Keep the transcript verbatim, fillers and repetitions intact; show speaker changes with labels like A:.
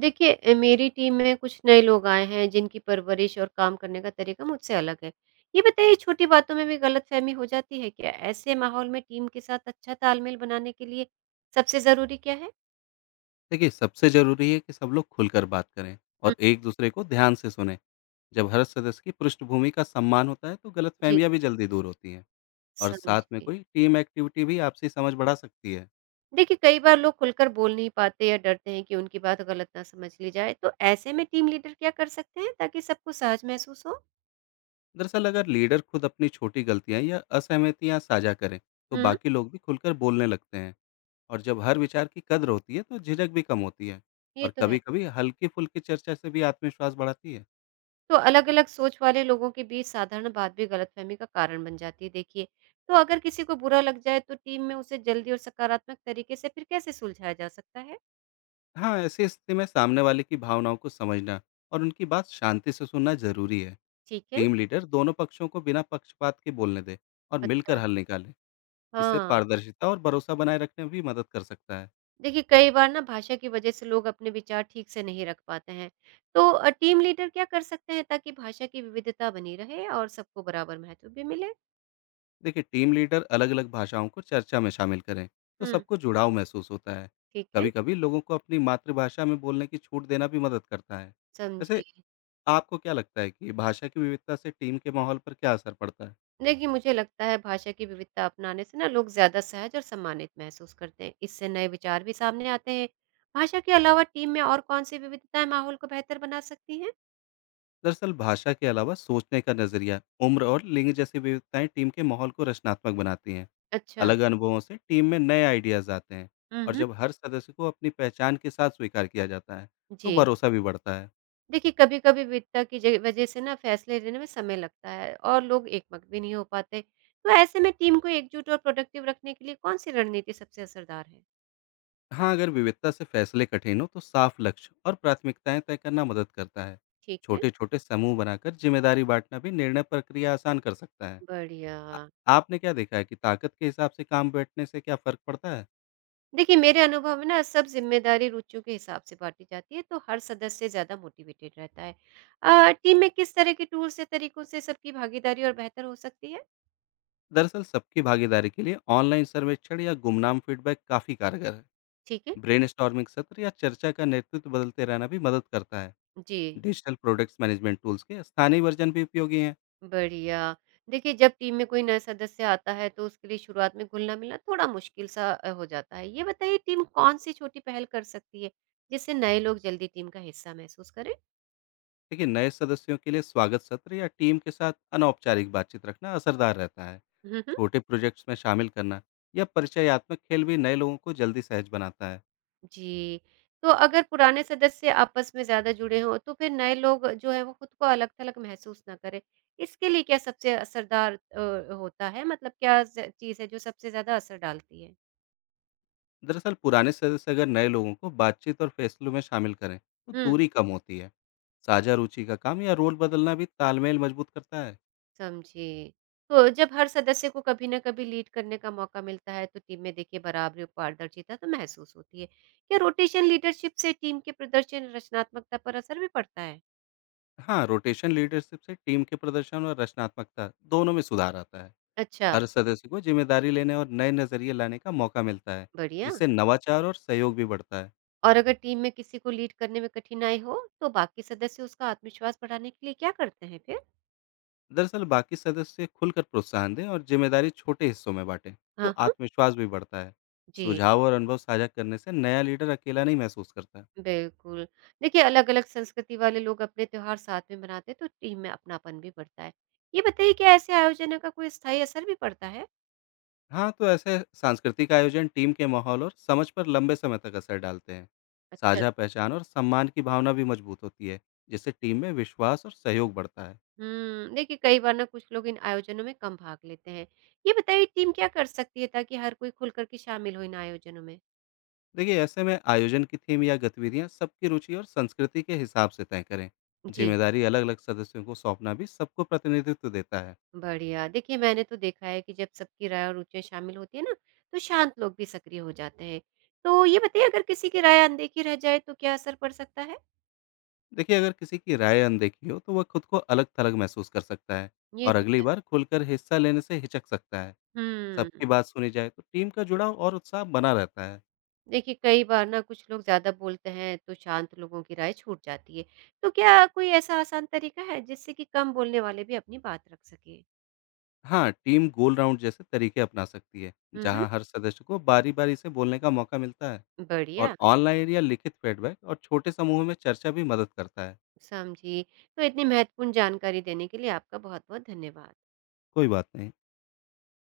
A: देखिए अ, मेरी टीम में कुछ नए लोग आए हैं जिनकी परवरिश और काम करने का तरीका मुझसे अलग है। ये बताइए, छोटी बातों में भी गलतफहमी हो जाती है। क्या ऐसे माहौल में टीम के साथ अच्छा तालमेल बनाने के लिए सबसे जरूरी क्या है?
B: देखिए सबसे जरूरी है कि सब लोग खुलकर बात करें
A: हम्म।
B: और एक दूसरे को ध्यान से सुने। जब हर सदस्य की पृष्ठभूमि का सम्मान होता है तो
A: जी,
B: गलतफहमियां भी जल्दी दूर होती हैं। और साथ में
A: समझिए।
B: कोई टीम एक्टिविटी भी आपसी समझ बढ़ा सकती है।
A: देखिए, कई बार लोग खुलकर बोल नहीं पाते या डरते हैं कि उनकी बात गलत ना समझ ली जाए, तो ऐसे में टीम लीडर क्या कर सकते हैं ताकि सबको सहज महसूस हो?
B: दरअसल अगर लीडर खुद अपनी छोटी गलतियां या असहमतियां साझा करें तो
A: हम्म।
B: बाकी लोग भी खुलकर बोलने लगते हैं। और जब हर विचार की कद्र होती है तो झिझक भी कम होती है।
A: ये
B: और
A: तो है।
B: कभी कभी हल्की फुल्की चर्चा से भी आत्मविश्वास बढ़ाती है।
A: तो अलग-अलग सोच वाले लोगों के बीच साधारण बात भी गलतफहमी का कारण बन जाती है, देखिए। तो अगर किसी को बुरा लग जाए, तो टीम में उसे जल्दी और सकारात्मक तरीके से फिर कैसे सुलझाया जा सकता है?
B: हाँ, ऐसी स्थिति में सामने वाले की भावनाओं को समझना और उनकी बात शांति से सुनना जरूरी है।
A: ठीक है।
B: टीम लीडर दोनों पक्षों को बिना पक्षपात के बोलने दे और मिलकर
A: अच्छा,
B: हल निकाले। इससे
A: हाँ।
B: पारदर्शिता और भरोसा बनाए रखने में भी मदद कर सकता है।
A: देखिए, कई बार ना भाषा की वजह से लोग अपने विचार ठीक से नहीं रख पाते हैं। तो अ, टीम लीडर क्या कर सकते हैं ताकि भाषा की विविधता बनी रहे और सबको बराबर महत्व भी मिले?
B: देखिए टीम लीडर अलग अलग भाषाओं को चर्चा में शामिल करें तो
A: हुँ,
B: सबको जुड़ाव महसूस होता है।
A: ठीक है।
B: कभी कभी लोगों को अपनी मातृभाषा में बोलने की छूट देना भी मदद करता है। वैसे,
A: समझी।
B: आपको क्या लगता है कि भाषा की विविधता से टीम के माहौल पर क्या असर पड़ता है?
A: देखिए, मुझे लगता है भाषा की विविधता अपनाने से ना लोग ज्यादा सहज और सम्मानित महसूस करते हैं। इससे नए विचार भी सामने आते हैं। भाषा के अलावा टीम में और कौन सी विविधताएं माहौल को बेहतर बना सकती हैं?
B: दरअसल भाषा के अलावा सोचने का नजरिया, उम्र और लिंग जैसी विविधताएं टीम के माहौल को रचनात्मक बनाती हैं।
A: अच्छा।
B: अलग अनुभवों से टीम में नए आइडियाज आते हैं। और
A: हम्म।
B: जब हर सदस्य को अपनी पहचान के साथ स्वीकार किया जाता है तो
A: जी।
B: भरोसा भी बढ़ता है।
A: देखिए, कभी कभी विविधता की जग- वजह से ना फैसले लेने में समय लगता है और लोग एकमत भी नहीं हो पाते। तो ऐसे में टीम को एकजुट और प्रोडक्टिव रखने के लिए कौन सी रणनीति सबसे असरदार है?
B: हाँ, अगर विविधता से फैसले कठिन हो तो साफ लक्ष्य और प्राथमिकताएं तय करना मदद करता है।
A: ठीक है।
B: छोटे छोटे समूह बनाकर जिम्मेदारी बांटना भी निर्णय प्रक्रिया आसान कर सकता है। आ-
A: बढ़िया।
B: आपने क्या देखा है कि ताकत के हिसाब से काम बैठने से क्या फर्क पड़ता है?
A: देखिए, मेरे अनुभव में ना सब जिम्मेदारी रुचियों के हिसाब से बांटी जाती है, तो हर सदस्य ज़्यादा मोटिवेटेड रहता है। अ, टीम में किस तरह के टूल्स या तरीकों से सबकी भागीदारी और बेहतर हो सकती है?
B: दरअसल सबकी भागीदारी के लिए ऑनलाइन सर्वेक्षण या गुमनाम फीडबैक काफ़ी कारगर है।
A: ठीक है।
B: ब्रेन सत्र या चर्चा का नेतृत्व बदलते रहना भी मदद करता है।
A: जी।
B: डिजिटल प्रोडक्ट्स मैनेजमेंट टूल्स के स्थानीय वर्जन भी उपयोगी हैं।
A: बढ़िया। देखिए, जब टीम में कोई नया सदस्य आता है, तो उसके लिए शुरुआत में घुलना मिलना थोड़ा मुश्किल सा अ, हो जाता है। ये बताइए, टीम कौन सी छोटी पहल कर सकती है जिससे नए लोग जल्दी टीम का हिस्सा महसूस करें?
B: लेकिन नए सदस्यों के लिए स्वागत सत्र या टीम के साथ अनौपचारिक बातचीत रखना असरदार रहता है।
A: हम्म।
B: छोटे प्रोजेक्ट्स में शामिल करना या परिचयात्मक खेल भी नए लोगों को जल्दी सहज बनाता है।
A: जी। तो अगर पुराने सदस्य आपस में ज़्यादा जुड़े हों, तो फिर नए लोग जो हैं, वो खुद को अलग-थलग महसूस ना करें। इसके लिए क्या सबसे असरदार अ, होता है? मतलब क्या ज़ चीज़ है जो सबसे ज़्यादा असर डालती है?
B: दरअसल पुराने सदस्य अगर नए लोगों को बातचीत और फैसलों में शामिल करें तो
A: हुँ,
B: दूरी कम होती है। साझा रुचि का काम या रोल बदलना भी तालमेल मजबूत करता है।
A: समझी। तो जब हर सदस्य को कभी न कभी लीड करने का मौका मिलता है, तो टीम में देखिए बराबरी और पारदर्शिता तो महसूस होती है। क्या रोटेशन लीडरशिप से टीम के प्रदर्शन, रचनात्मकता पर असर भी पड़ता है?
B: हाँ, रोटेशन लीडरशिप से टीम के प्रदर्शन और रचनात्मकता दोनों में सुधार आता है।
A: अच्छा,
B: हर सदस्य को जिम्मेदारी लेने और नए नजरिए लाने का मौका मिलता है,
A: बढ़िया।
B: जिससे नवाचार और सहयोग भी बढ़ता है।
A: और अगर टीम में किसी को लीड करने में कठिनाई हो, तो बाकी सदस्य उसका आत्मविश्वास बढ़ाने के लिए क्या करते हैं फिर?
B: दरअसल बाकी सदस्य खुलकर प्रोत्साहन दें और जिम्मेदारी छोटे हिस्सों में बांटें तो
A: हाँ, हाँ।
B: आत्मविश्वास भी बढ़ता है।
A: जी,
B: सुझाव और अनुभव साझा करने से नया लीडर अकेला नहीं महसूस करता।
A: बिल्कुल। देखिए, अलग-अलग संस्कृति वाले लोग अपने त्योहार साथ में मनाते हैं, तो टीम में अपनापन भी बढ़ता है। ये बताइए, क्या ऐसे आयोजनों का कोई स्थायी असर भी पड़ता है?
B: हाँ, तो ऐसे सांस्कृतिक आयोजन टीम के माहौल और समझ पर लंबे समय तक असर डालते हैं।
A: अच्छा।
B: साझा पहचान और सम्मान की भावना भी मजबूत होती है, जिससे टीम में विश्वास और सहयोग बढ़ता है।
A: हुँ, देखिए कई बार ना कुछ लोग इन आयोजनों में कम भाग लेते हैं। ये बताइए, टीम क्या कर सकती है ताकि हर कोई खुल कर के शामिल हो इन आयोजनों में?
B: देखिए, ऐसे में आयोजन की थीम या गतिविधियाँ सबकी रुचि और संस्कृति के हिसाब से तय करें।
A: जी।
B: जिम्मेदारी अलग-अलग सदस्यों को सौंपना भी सबको प्रतिनिधित्व देता है।
A: बढ़िया। देखिए, मैंने तो देखा है कि जब सबकी राय और रुचियाँ शामिल होती है ना, तो शांत लोग भी सक्रिय हो जाते हैं। तो ये बताइए, अगर किसी की राय अनदेखी रह जाए तो क्या असर पड़ सकता है?
B: देखिए, अगर किसी की राय अनदेखी हो, तो वह खुद को अलग-थलग महसूस कर सकता है
A: ये
B: और
A: तो
B: अगली
A: है।
B: बार खुलकर हिस्सा लेने से हिचक सकता है। सबकी
A: हुँ।
B: बात सुनी जाए, तो टीम का जुड़ाव और उत्साह बना रहता है।
A: देखिए, कई बार ना कुछ लोग ज़्यादा बोलते हैं तो शांत लोगों की राय छूट जाती है। तो क्या कोई ऐसा आसान तरीका है जिससे कि कम बोलने वाले भी अपनी बात रख सकें?
B: हाँ, टीम गोल राउंड जैसे तरीके अपना सकती है,
A: हुँ, हुँ।
B: जहाँ हर सदस्य को बारी-बारी से बोलने का मौका मिलता है और
A: बढ़िया,
B: ऑनलाइन या लिखित फीडबैक और छोटे समूह में चर्चा भी मदद करता है।
A: समझी। तो इतनी महत्वपूर्ण जानकारी देने के लिए आपका बहुत-बहुत धन्यवाद।
B: कोई बात नहीं।